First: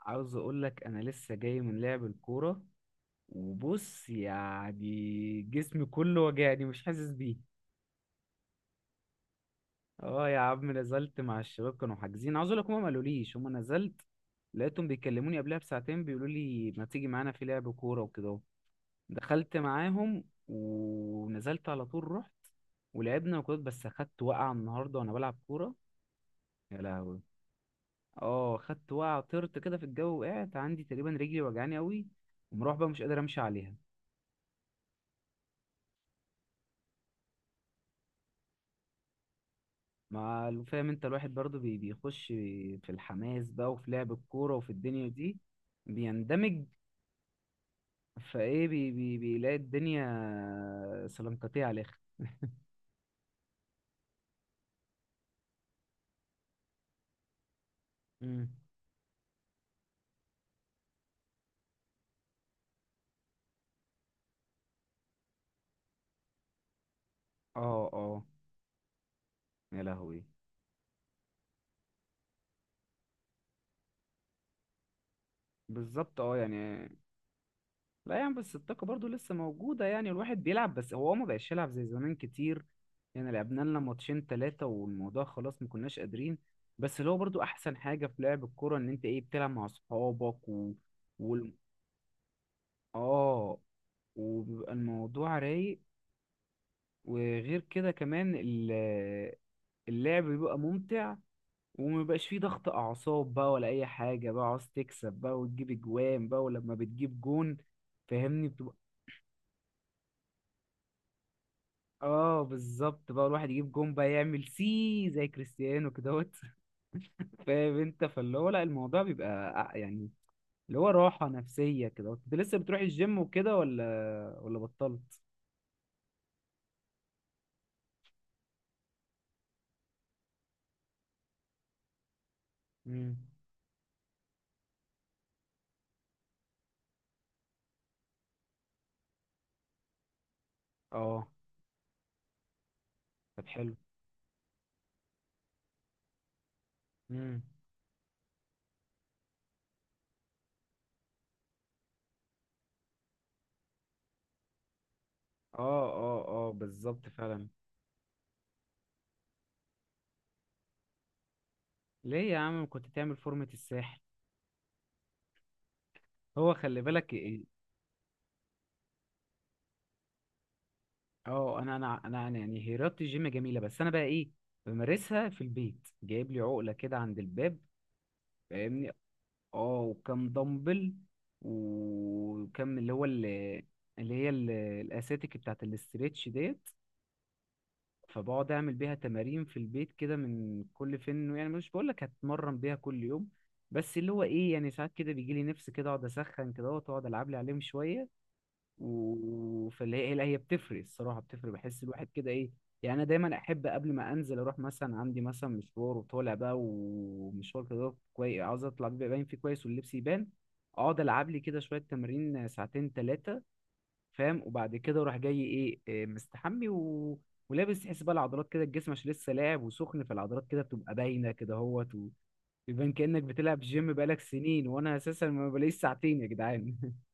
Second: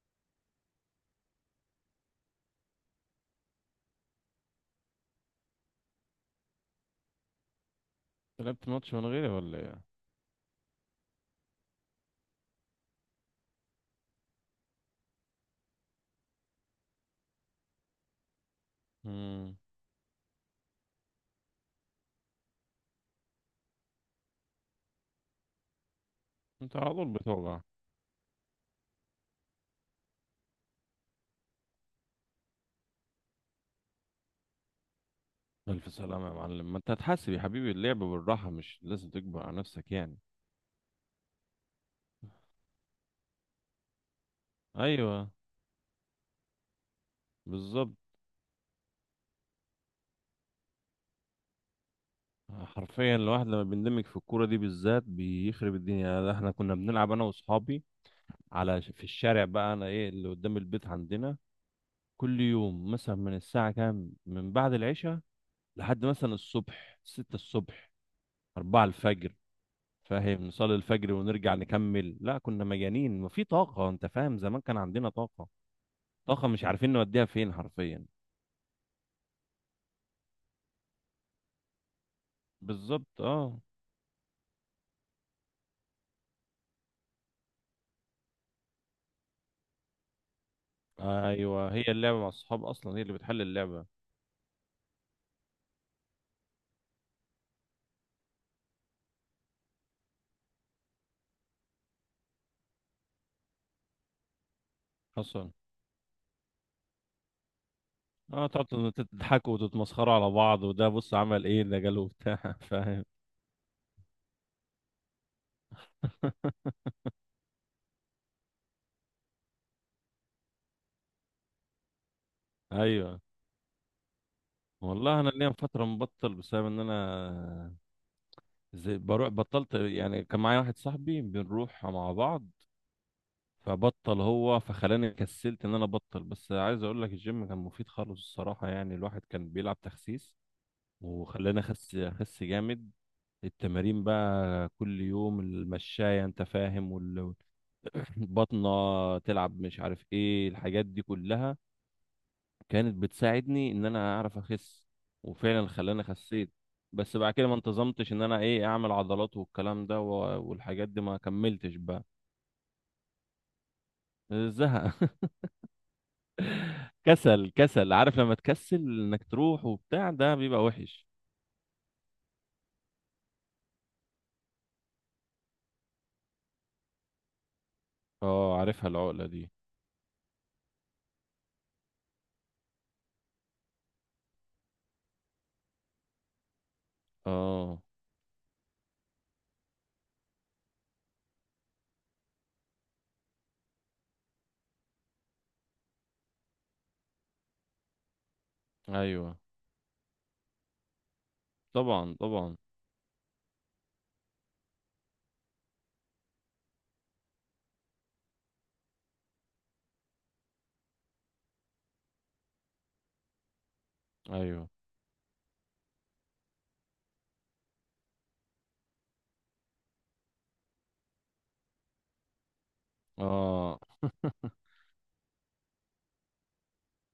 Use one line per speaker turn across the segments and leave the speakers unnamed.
عاوز اقول لك، انا لسه جاي من لعب الكوره. وبص يعني جسمي كله وجعني مش حاسس بيه.
لعبت ماتش من غيري ولا ايه؟
اه يا عم، نزلت مع الشباب كانوا حاجزين. عاوز اقول لك، هما ما قالوليش هما نزلت. لقيتهم بيكلموني قبلها بساعتين بيقولوا لي ما تيجي معانا في لعب كوره وكده اهو. دخلت
امم.
معاهم ونزلت على طول. رحت ولعبنا وكده، بس اخدت وقعه النهارده وانا بلعب كوره.
انت
يا
على طول
لهوي!
بتوجع.
اه، خدت وقعه، طرت كده في الجو وقعت، عندي تقريبا رجلي وجعاني قوي، ومروح بقى مش قادر امشي عليها.
الف سلامة يا معلم، ما انت هتحاسب يا حبيبي، اللعب بالراحة، مش لازم تكبر على نفسك يعني.
مع فاهم انت، الواحد برضو بيخش في الحماس بقى، وفي لعب الكورة وفي الدنيا
ايوه.
دي بيندمج.
بالظبط.
فايه بي بي بيلاقي الدنيا سلنكتيه على الاخر.
حرفيا الواحد لما بيندمج في الكورة دي بالذات بيخرب الدنيا، يعني احنا كنا بنلعب انا واصحابي
امم.
على في الشارع بقى، انا ايه اللي قدام البيت عندنا. كل يوم مثلا من الساعة كام، من بعد العشاء لحد مثلا الصبح، 6
اه،
الصبح،
اه.
4 الفجر.
يا لهوي!
فاهم؟ نصلي الفجر ونرجع نكمل، لا كنا مجانين وفي طاقة، انت فاهم؟ زمان كان عندنا طاقة.
بالظبط، اه
طاقة مش
يعني.
عارفين نوديها فين حرفيا.
لا يعني، بس الطاقة برضو لسه موجودة، يعني الواحد بيلعب، بس هو ما بقاش يلعب زي زمان كتير.
بالظبط.
يعني لعبنا
اه.
لنا ماتشين تلاتة والموضوع خلاص ما كناش قادرين. بس اللي هو برضو أحسن حاجة في لعب الكورة إن أنت إيه بتلعب مع أصحابك و... وال-
ايوه، هي اللعبة مع الصحاب اصلا، هي اللي بتحل
اه،
اللعبة.
وبيبقى الموضوع رايق، وغير كده كمان اللعب بيبقى ممتع. ومبيبقاش فيه ضغط أعصاب بقى، ولا أي حاجة بقى عاوز تكسب بقى
حصل.
وتجيب أجوان بقى، ولما بتجيب جون
اه،
فاهمني بتبقى.
تقعدوا تضحكوا وتتمسخروا على بعض، وده بص عمل ايه، ده جاله بتاع
اه
فاهم؟
بالظبط، بقى الواحد يجيب جون بقى يعمل سي زي كريستيانو كدهوت. فاهم انت؟ فاللي هو لا، الموضوع بيبقى يعني، اللي هو راحة نفسية كده. انت لسه بتروح الجيم
ايوه.
وكده ولا بطلت؟
والله انا ليا فتره مبطل، بسبب ان انا زي بروح، بطلت يعني. كان معايا واحد صاحبي بنروح مع بعض.
مم.
فبطل هو، فخلاني كسلت ان انا ابطل، بس عايز اقول لك الجيم كان مفيد خالص الصراحه، يعني الواحد كان بيلعب تخسيس،
اه،
وخلاني اخس اخس جامد.
طب حلو.
التمارين بقى كل يوم، المشاية انت فاهم،
مم.
والبطنة تلعب، مش عارف ايه الحاجات دي كلها، كانت بتساعدني ان انا اعرف اخس، وفعلا
اه،
خلاني
اه، اه،
خسيت.
بالظبط
بس بعد
فعلا.
كده ما انتظمتش ان انا ايه اعمل عضلات والكلام ده، و- والحاجات دي ما كملتش بقى.
ليه يا عم؟ كنت تعمل فورمة الساحل.
زهق.
هو خلي بالك
كسل، كسل، عارف لما تكسل انك تروح وبتاع ده بيبقى وحش.
اه، انا يعني رياضة الجيم جميلة، بس انا بقى ايه؟ بمارسها في البيت، جايب لي عقلة كده عند الباب
اه، عارفها
فاهمني.
العقلة دي.
اه، وكم دمبل، وكم اللي هو اللي, اللي هي ال- الاساتيك بتاعت الاستريتش ديت.
اه.
فبقعد اعمل بيها تمارين في البيت كده من كل فين، يعني مش بقول لك هتمرن بيها كل يوم. بس اللي هو ايه، يعني ساعات كده بيجي لي نفس كده اقعد اسخن كده واقعد العب لي عليهم شويه،
ايوه.
فاللي هي لا، هي بتفرق الصراحه، بتفرق، بحس الواحد
طبعا
كده ايه.
طبعا.
يعني انا دايما احب قبل ما انزل اروح مثلا، عندي مثلا مشوار وطالع بقى، ومشوار كده كويس عاوز اطلع بيبقى باين فيه كويس واللبس يبان. اقعد العب لي كده شويه تمارين ساعتين ثلاثه. فاهم؟
ايوه.
وبعد كده وراح جاي ايه، مستحمي و... ولابس تحس بقى العضلات كده، الجسم عشان لسه لاعب وسخن، فالعضلات كده بتبقى باينه كده اهوت. ويبان كانك بتلعب
اه.
جيم بقالك سنين، وانا اساسا ما بلاقيش ساعتين يا جدعان.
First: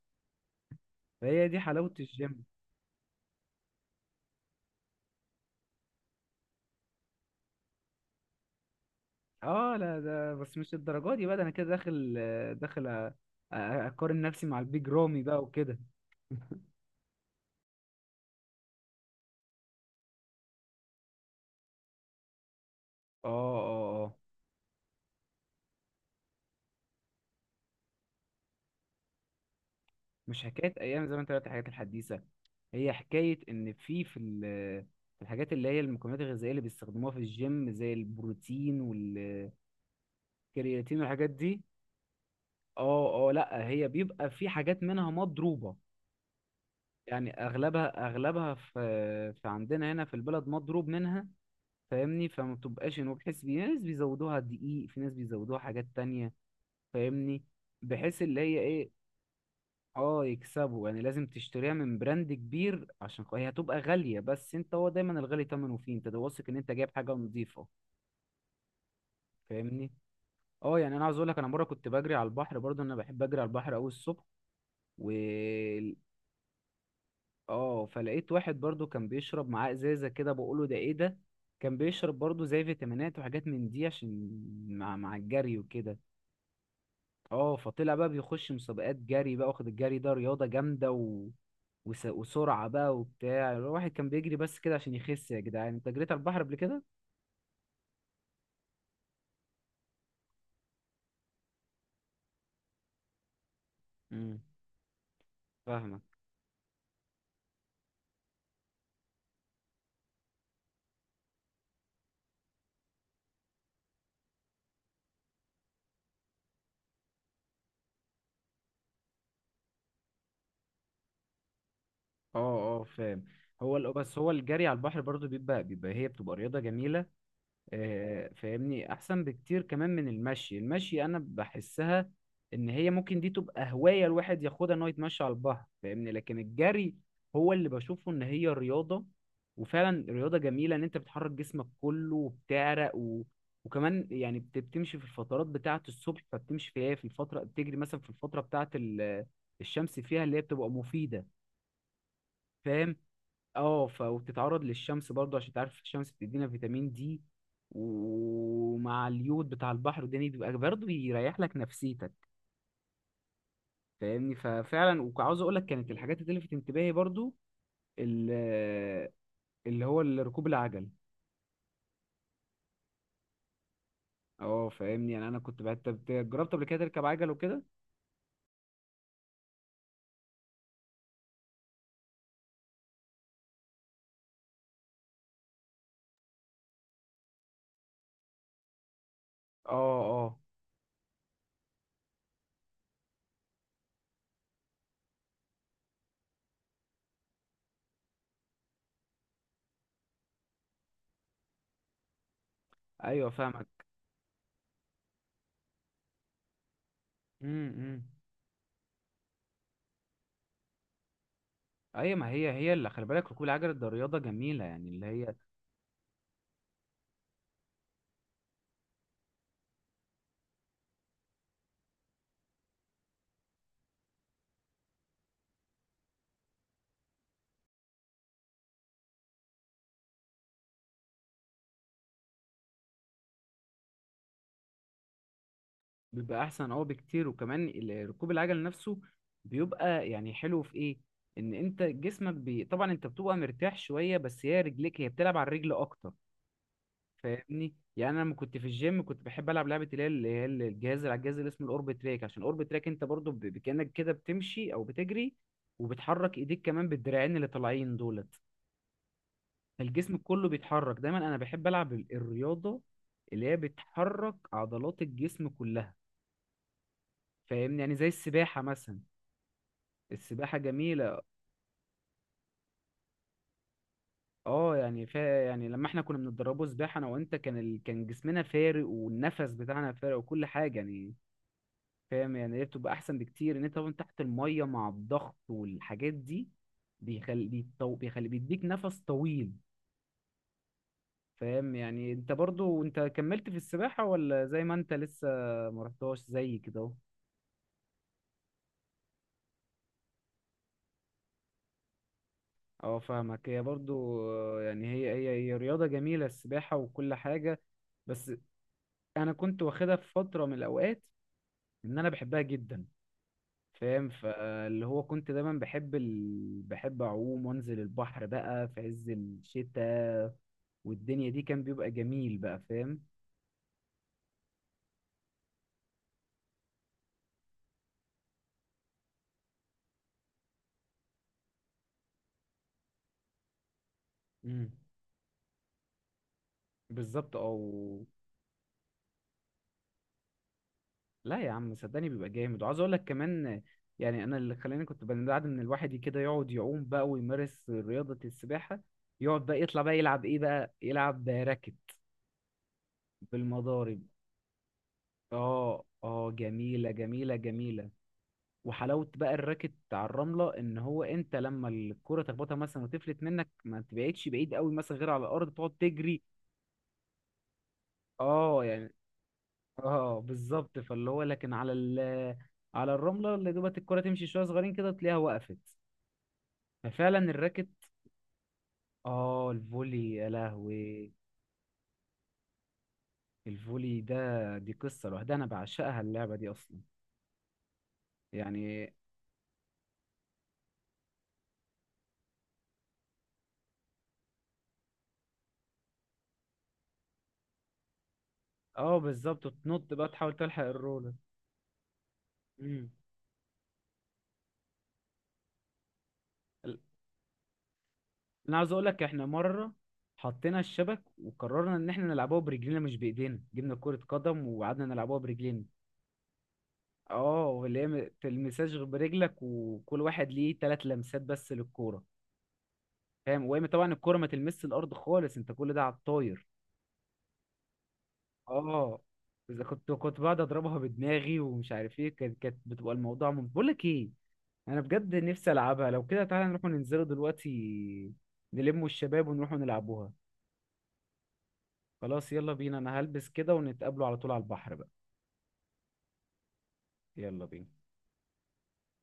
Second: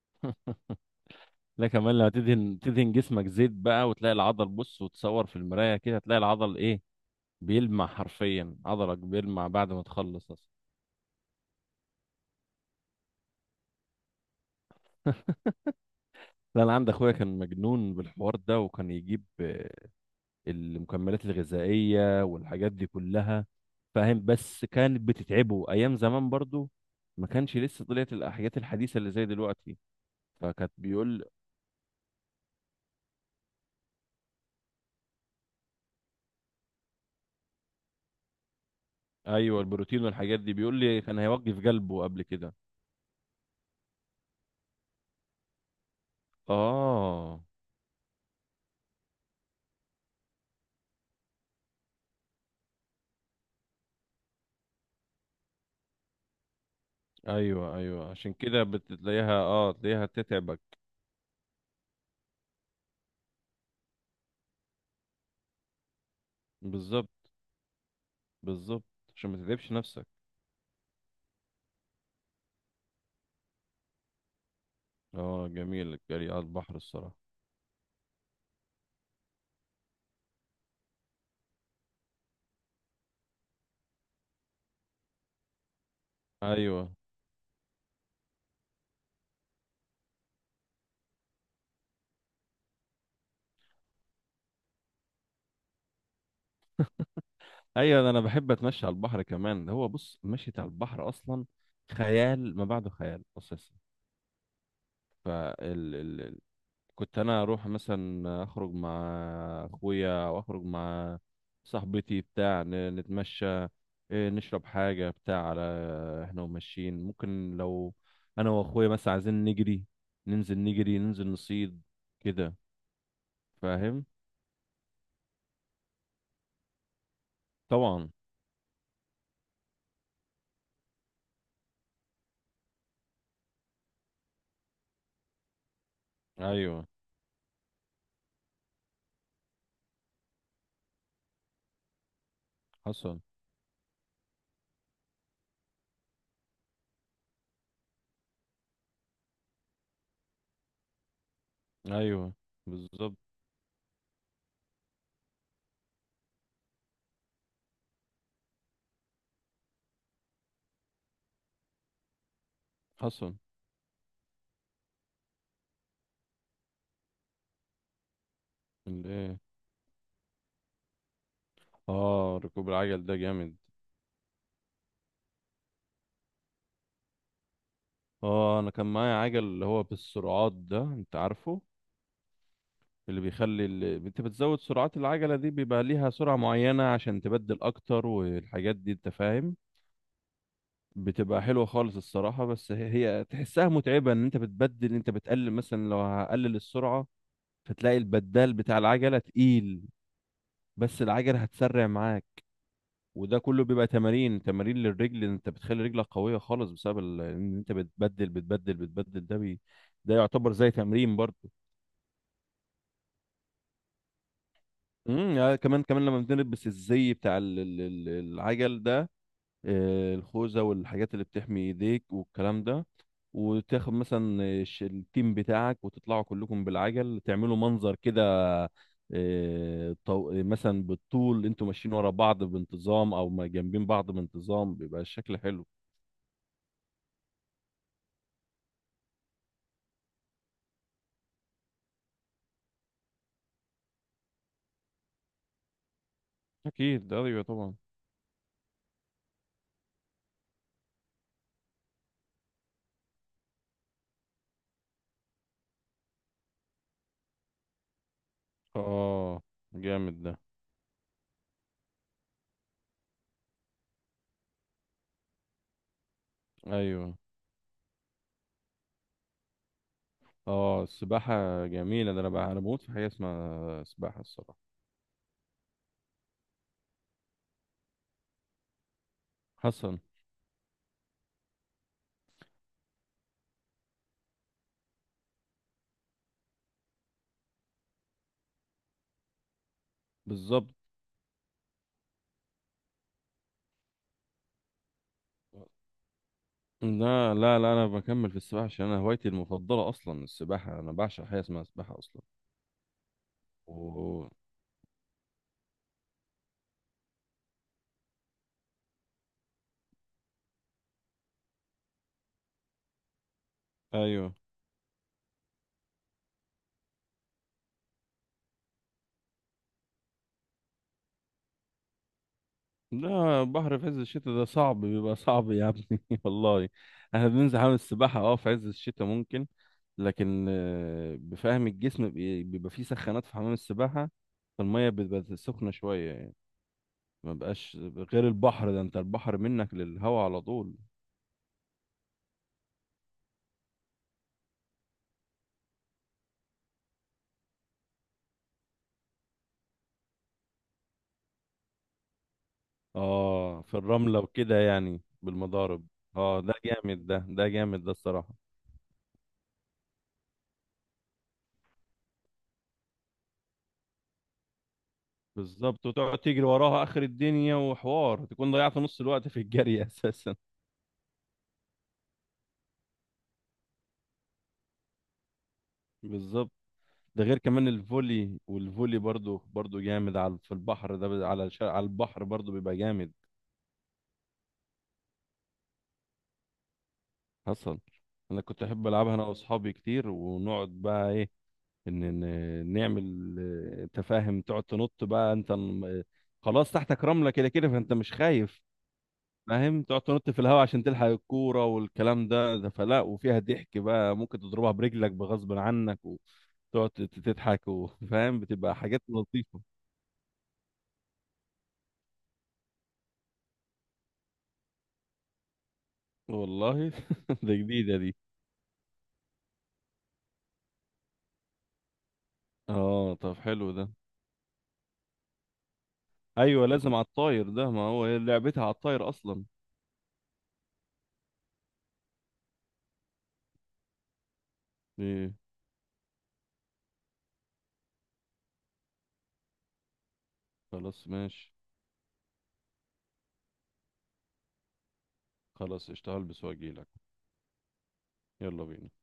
فهي دي
لا،
حلاوه
كمان لما
الجيم.
تدهن جسمك زيت بقى، وتلاقي العضل، بص وتصور في المراية كده، تلاقي العضل ايه، بيلمع، حرفيا عضلك بيلمع بعد
اه
ما
لا،
تخلص
ده
اصلا.
بس مش الدرجه دي بقى، ده انا كده داخل، داخل اقارن نفسي مع البيج رامي بقى وكده.
لا، انا عندي اخويا كان مجنون بالحوار ده، وكان يجيب المكملات الغذائية والحاجات دي
اه،
كلها.
اه، آه.
فاهم؟ بس كانت بتتعبه ايام زمان برضو، ما كانش لسه طلعت الحاجات الحديثة اللي زي دلوقتي.
مش
فكانت
حكايه ايام زي ما
بيقول.
انت قلت الحاجات الحديثه. هي حكايه ان في الحاجات اللي هي المكملات الغذائيه اللي بيستخدموها في الجيم زي البروتين
ايوه، البروتين والحاجات دي بيقول
والكرياتين
لي كان
والحاجات
هيوقف
دي.
قلبه قبل كده.
اه، اه، لا، هي بيبقى في حاجات منها مضروبه، يعني
اه.
اغلبها في عندنا هنا في البلد مضروب منها. فاهمني، فما بتبقاش انه، بحيث في ناس بيزودوها دقيق، في ناس بيزودوها حاجات تانية فاهمني،
ايوه ايوه،
بحيث
عشان
اللي هي
كده
ايه.
بتلاقيها، تلاقيها
اه
تتعبك.
يكسبوا، يعني لازم تشتريها من براند كبير عشان هي هتبقى غالية، بس انت هو دايما الغالي تمنه فيه، انت ده واثق ان انت جايب
بالظبط.
حاجة نظيفة
بالظبط، عشان ما تتعبش
فاهمني.
نفسك.
اه يعني، انا عاوز اقول لك، انا مرة كنت بجري على البحر برضه، انا بحب اجري على البحر قوي الصبح، و
اه، جميل الجري على البحر الصراحة.
اه فلقيت واحد برضه كان بيشرب معاه ازازة كده، بقوله ده ايه ده. كان بيشرب برضه زي فيتامينات وحاجات من دي، عشان مع الجري وكده.
ايوه
اه، فطلع بقى بيخش مسابقات جري بقى، واخد الجري ده رياضة جامدة و... وسرعة بقى وبتاع، الواحد كان بيجري بس كده عشان يخس يا جدعان. انت جريت على البحر قبل كده؟
ايوه، ده انا بحب اتمشى على البحر كمان، ده هو بص، مشيت على البحر اصلا خيال ما بعده خيال اساسا.
امم
فال...
فاهمك.
ال... ال- كنت انا اروح مثلا اخرج مع اخويا، او اخرج مع صاحبتي بتاع نتمشى، نشرب حاجه بتاع، على احنا وماشيين، ممكن لو انا واخويا مثلا عايزين نجري، ننزل نجري، ننزل نصيد كده.
اه، اه، فاهم. هو
فاهم؟
بس هو الجري على البحر برضه بيبقى، هي بتبقى رياضة جميلة.
طبعا.
فاهمني احسن بكتير كمان من المشي. المشي انا بحسها ان هي ممكن دي تبقى هواية الواحد ياخدها ان هو يتمشى على البحر فاهمني، لكن
ايوه.
الجري هو اللي بشوفه ان هي رياضة. وفعلا رياضة جميلة ان انت بتحرك جسمك كله وبتعرق
حصل.
و... وكمان يعني بتمشي في الفترات بتاعة الصبح، فبتمشي فيها في الفترة، بتجري مثلا في الفترة بتاعة الشمس فيها اللي هي بتبقى مفيدة
ايوه.
فاهم.
بالظبط.
اه، وبتتعرض للشمس برضه، عشان تعرف الشمس بتدينا فيتامين دي، ومع اليود بتاع البحر الدنيا بيبقى برضه بيريح لك نفسيتك فاهمني. ففعلا، وعاوز اقول لك كانت الحاجات اللي لفت انتباهي برضه ال-
حصل.
ركوب العجل.
اه، ركوب العجل ده جامد.
اه، فاهمني. يعني انا كنت بقى، انت جربت قبل كده تركب عجل وكده؟
اه، انا كان معايا عجل اللي هو بالسرعات ده، انت عارفه، اللي بيخلي، انت بتزود سرعات العجلة دي، بيبقى ليها سرعة معينة عشان تبدل اكتر والحاجات دي انت فاهم.
اه، اه،
بتبقى حلوة خالص الصراحة، بس هي، هي تحسها متعبة، ان انت بتبدل، انت بتقلل مثلا، لو هقلل السرعة فتلاقي البدال بتاع العجلة تقيل، بس العجلة هتسرع معاك.
ايوه
وده كله
فاهمك.
بيبقى تمارين، تمارين للرجل، إن انت بتخلي رجلك قويه خالص بسبب ان
امم،
انت
إمم.
بتبدل بتبدل بتبدل، ده يعتبر زي تمرين برضه.
ايوه، ما هي اللي خلي بالك ركوب العجل ده رياضه جميله، يعني اللي هي
امم. آه. كمان كمان، لما بنلبس الزي بتاع العجل ده، الخوذه والحاجات اللي بتحمي ايديك والكلام ده، وتاخد مثلا التيم بتاعك، وتطلعوا كلكم بالعجل، تعملوا منظر كده. مثلا بالطول انتوا ماشيين ورا بعض بانتظام، او ما جنبين بعض بانتظام، بيبقى الشكل حلو.
بيبقى احسن اه بكتير، وكمان ركوب العجل نفسه بيبقى يعني حلو في ايه؟ ان انت جسمك طبعا انت بتبقى مرتاح شويه، بس هي رجليك بتلعب على الرجل اكتر
اكيد. ايوه
فاهمني.
طبعا.
يعني انا لما كنت في الجيم كنت بحب العب لعبه اللي هي الجهاز، اللي على الجهاز اللي اسمه الاوربت تراك، عشان الاوربت تراك انت برضو كانك كده بتمشي او بتجري، وبتحرك ايديك كمان بالدراعين اللي طالعين دولت.
اه
فالجسم
جامد ده.
كله بيتحرك، دايما انا بحب العب الرياضه اللي هي بتحرك عضلات الجسم كلها
ايوه.
فاهمني، يعني زي السباحه مثلا. السباحة
اه،
جميلة.
السباحه جميله، ده انا بقى، انا بموت في حاجه اسمها سباحه الصراحه.
اه يعني، يعني لما احنا كنا بنتدربوا سباحة انا وانت، كان كان جسمنا فارق والنفس بتاعنا
حسن.
فارق وكل حاجة يعني فاهم. يعني هي بتبقى احسن بكتير ان انت طبعا تحت المية مع الضغط والحاجات دي، بيخلي بيديك نفس طويل
بالظبط.
فاهم. يعني انت برضو انت كملت في السباحة، ولا زي ما انت لسه ما رحتهاش زي كده؟
لا، لا، لا، انا بكمل في السباحه، عشان انا هوايتي المفضله اصلا السباحه، انا بعشق حاجه اسمها سباحه اصلا.
اهو، اه، فاهمك. هي برضو،
و...
يعني هي رياضة جميلة السباحة وكل حاجة. بس انا كنت واخدها في فترة من الاوقات، ان انا بحبها جدا فاهم.
ايوه.
فاللي هو كنت دايما بحب اعوم وانزل البحر بقى في عز الشتاء، والدنيا دي كان بيبقى جميل بقى فاهم.
لا، بحر في عز الشتاء ده صعب، بيبقى صعب يا ابني والله. احنا بننزل حمام السباحة في عز الشتاء ممكن، لكن بفهم الجسم بيبقى فيه سخانات في حمام السباحة،
امم.
فالمية بتبقى سخنة شوية يعني. ما
بالظبط
بقاش.
او،
غير البحر ده، انت البحر منك للهوا على طول.
لا يا عم صدقني، بيبقى جامد، وعاوز اقول لك كمان. يعني انا اللي خلاني كنت بعد ان الواحد كده يقعد يعوم بقى ويمارس رياضة السباحة، يقعد بقى يطلع بقى يلعب ايه بقى، يلعب راكت.
اه، في
بالمضارب،
الرملة وكده يعني،
اه،
بالمضارب.
اه،
اه، ده
جميلة،
جامد
جميلة،
ده جامد
جميلة.
ده الصراحة.
وحلاوة بقى الراكت على الرملة، ان هو انت لما الكرة تخبطها مثلا وتفلت منك ما تبعدش بعيد قوي مثلا، غير على الارض تقعد
بالظبط، وتقعد
تجري.
تجري وراها اخر الدنيا، وحوار تكون
اه
ضيعت
يعني،
نص الوقت في الجري
اه
اساسا.
بالظبط، فاللي هو لكن على على الرملة اللي دوبت الكرة تمشي شوية صغيرين كده تلاقيها وقفت،
بالظبط.
ففعلا
ده غير كمان
الراكت.
الفولي، والفولي برضو
اه،
برضو
الفولي،
جامد،
يا
على في البحر ده،
لهوي!
على البحر برضو بيبقى جامد.
الفولي ده دي قصة لوحدها، انا بعشقها اللعبة دي اصلا
حصل. انا كنت احب
يعني.
العبها انا واصحابي كتير، ونقعد بقى ايه، ان نعمل، تفاهم، تقعد تنط بقى، انت خلاص تحتك رملة كده كده، فانت مش خايف.
اه بالظبط،
فاهم؟
وتنط
تقعد
بقى
تنط
تحاول
في الهواء
تلحق
عشان تلحق
الرولة.
الكورة والكلام ده،
مم.
فلا، وفيها ضحك بقى، ممكن تضربها برجلك بغصب عنك، وتقعد تضحك، وفاهم؟
انا عاوز
بتبقى
اقول
حاجات
لك، احنا
لطيفة.
مره حطينا الشبك وقررنا ان احنا نلعبوها برجلينا مش بايدينا، جبنا كرة قدم وقعدنا نلعبوها برجلينا.
والله ده
اه، اللي هي
جديدة دي.
تلمساش غير برجلك، وكل واحد ليه تلات لمسات بس للكوره.
اه، طب
فاهم؟ وهي
حلو ده.
طبعا الكوره ما تلمسش الارض خالص، انت كل ده على الطاير.
ايوه، لازم على الطاير ده، ما هو هي لعبتها على
اه،
الطاير اصلا.
اذا كنت بقعد اضربها بدماغي ومش عارف ايه، كانت بتبقى الموضوع بقول لك ايه. انا بجد
ايه.
نفسي العبها. لو كده تعالى نروح ننزلوا دلوقتي، نلموا الشباب ونروحوا نلعبوها.
خلاص، ماشي.
خلاص يلا بينا، انا هلبس كده ونتقابلوا على طول على البحر بقى.
خلاص، اشتغل بس واجيلك.
يلا بينا.
يلا بينا.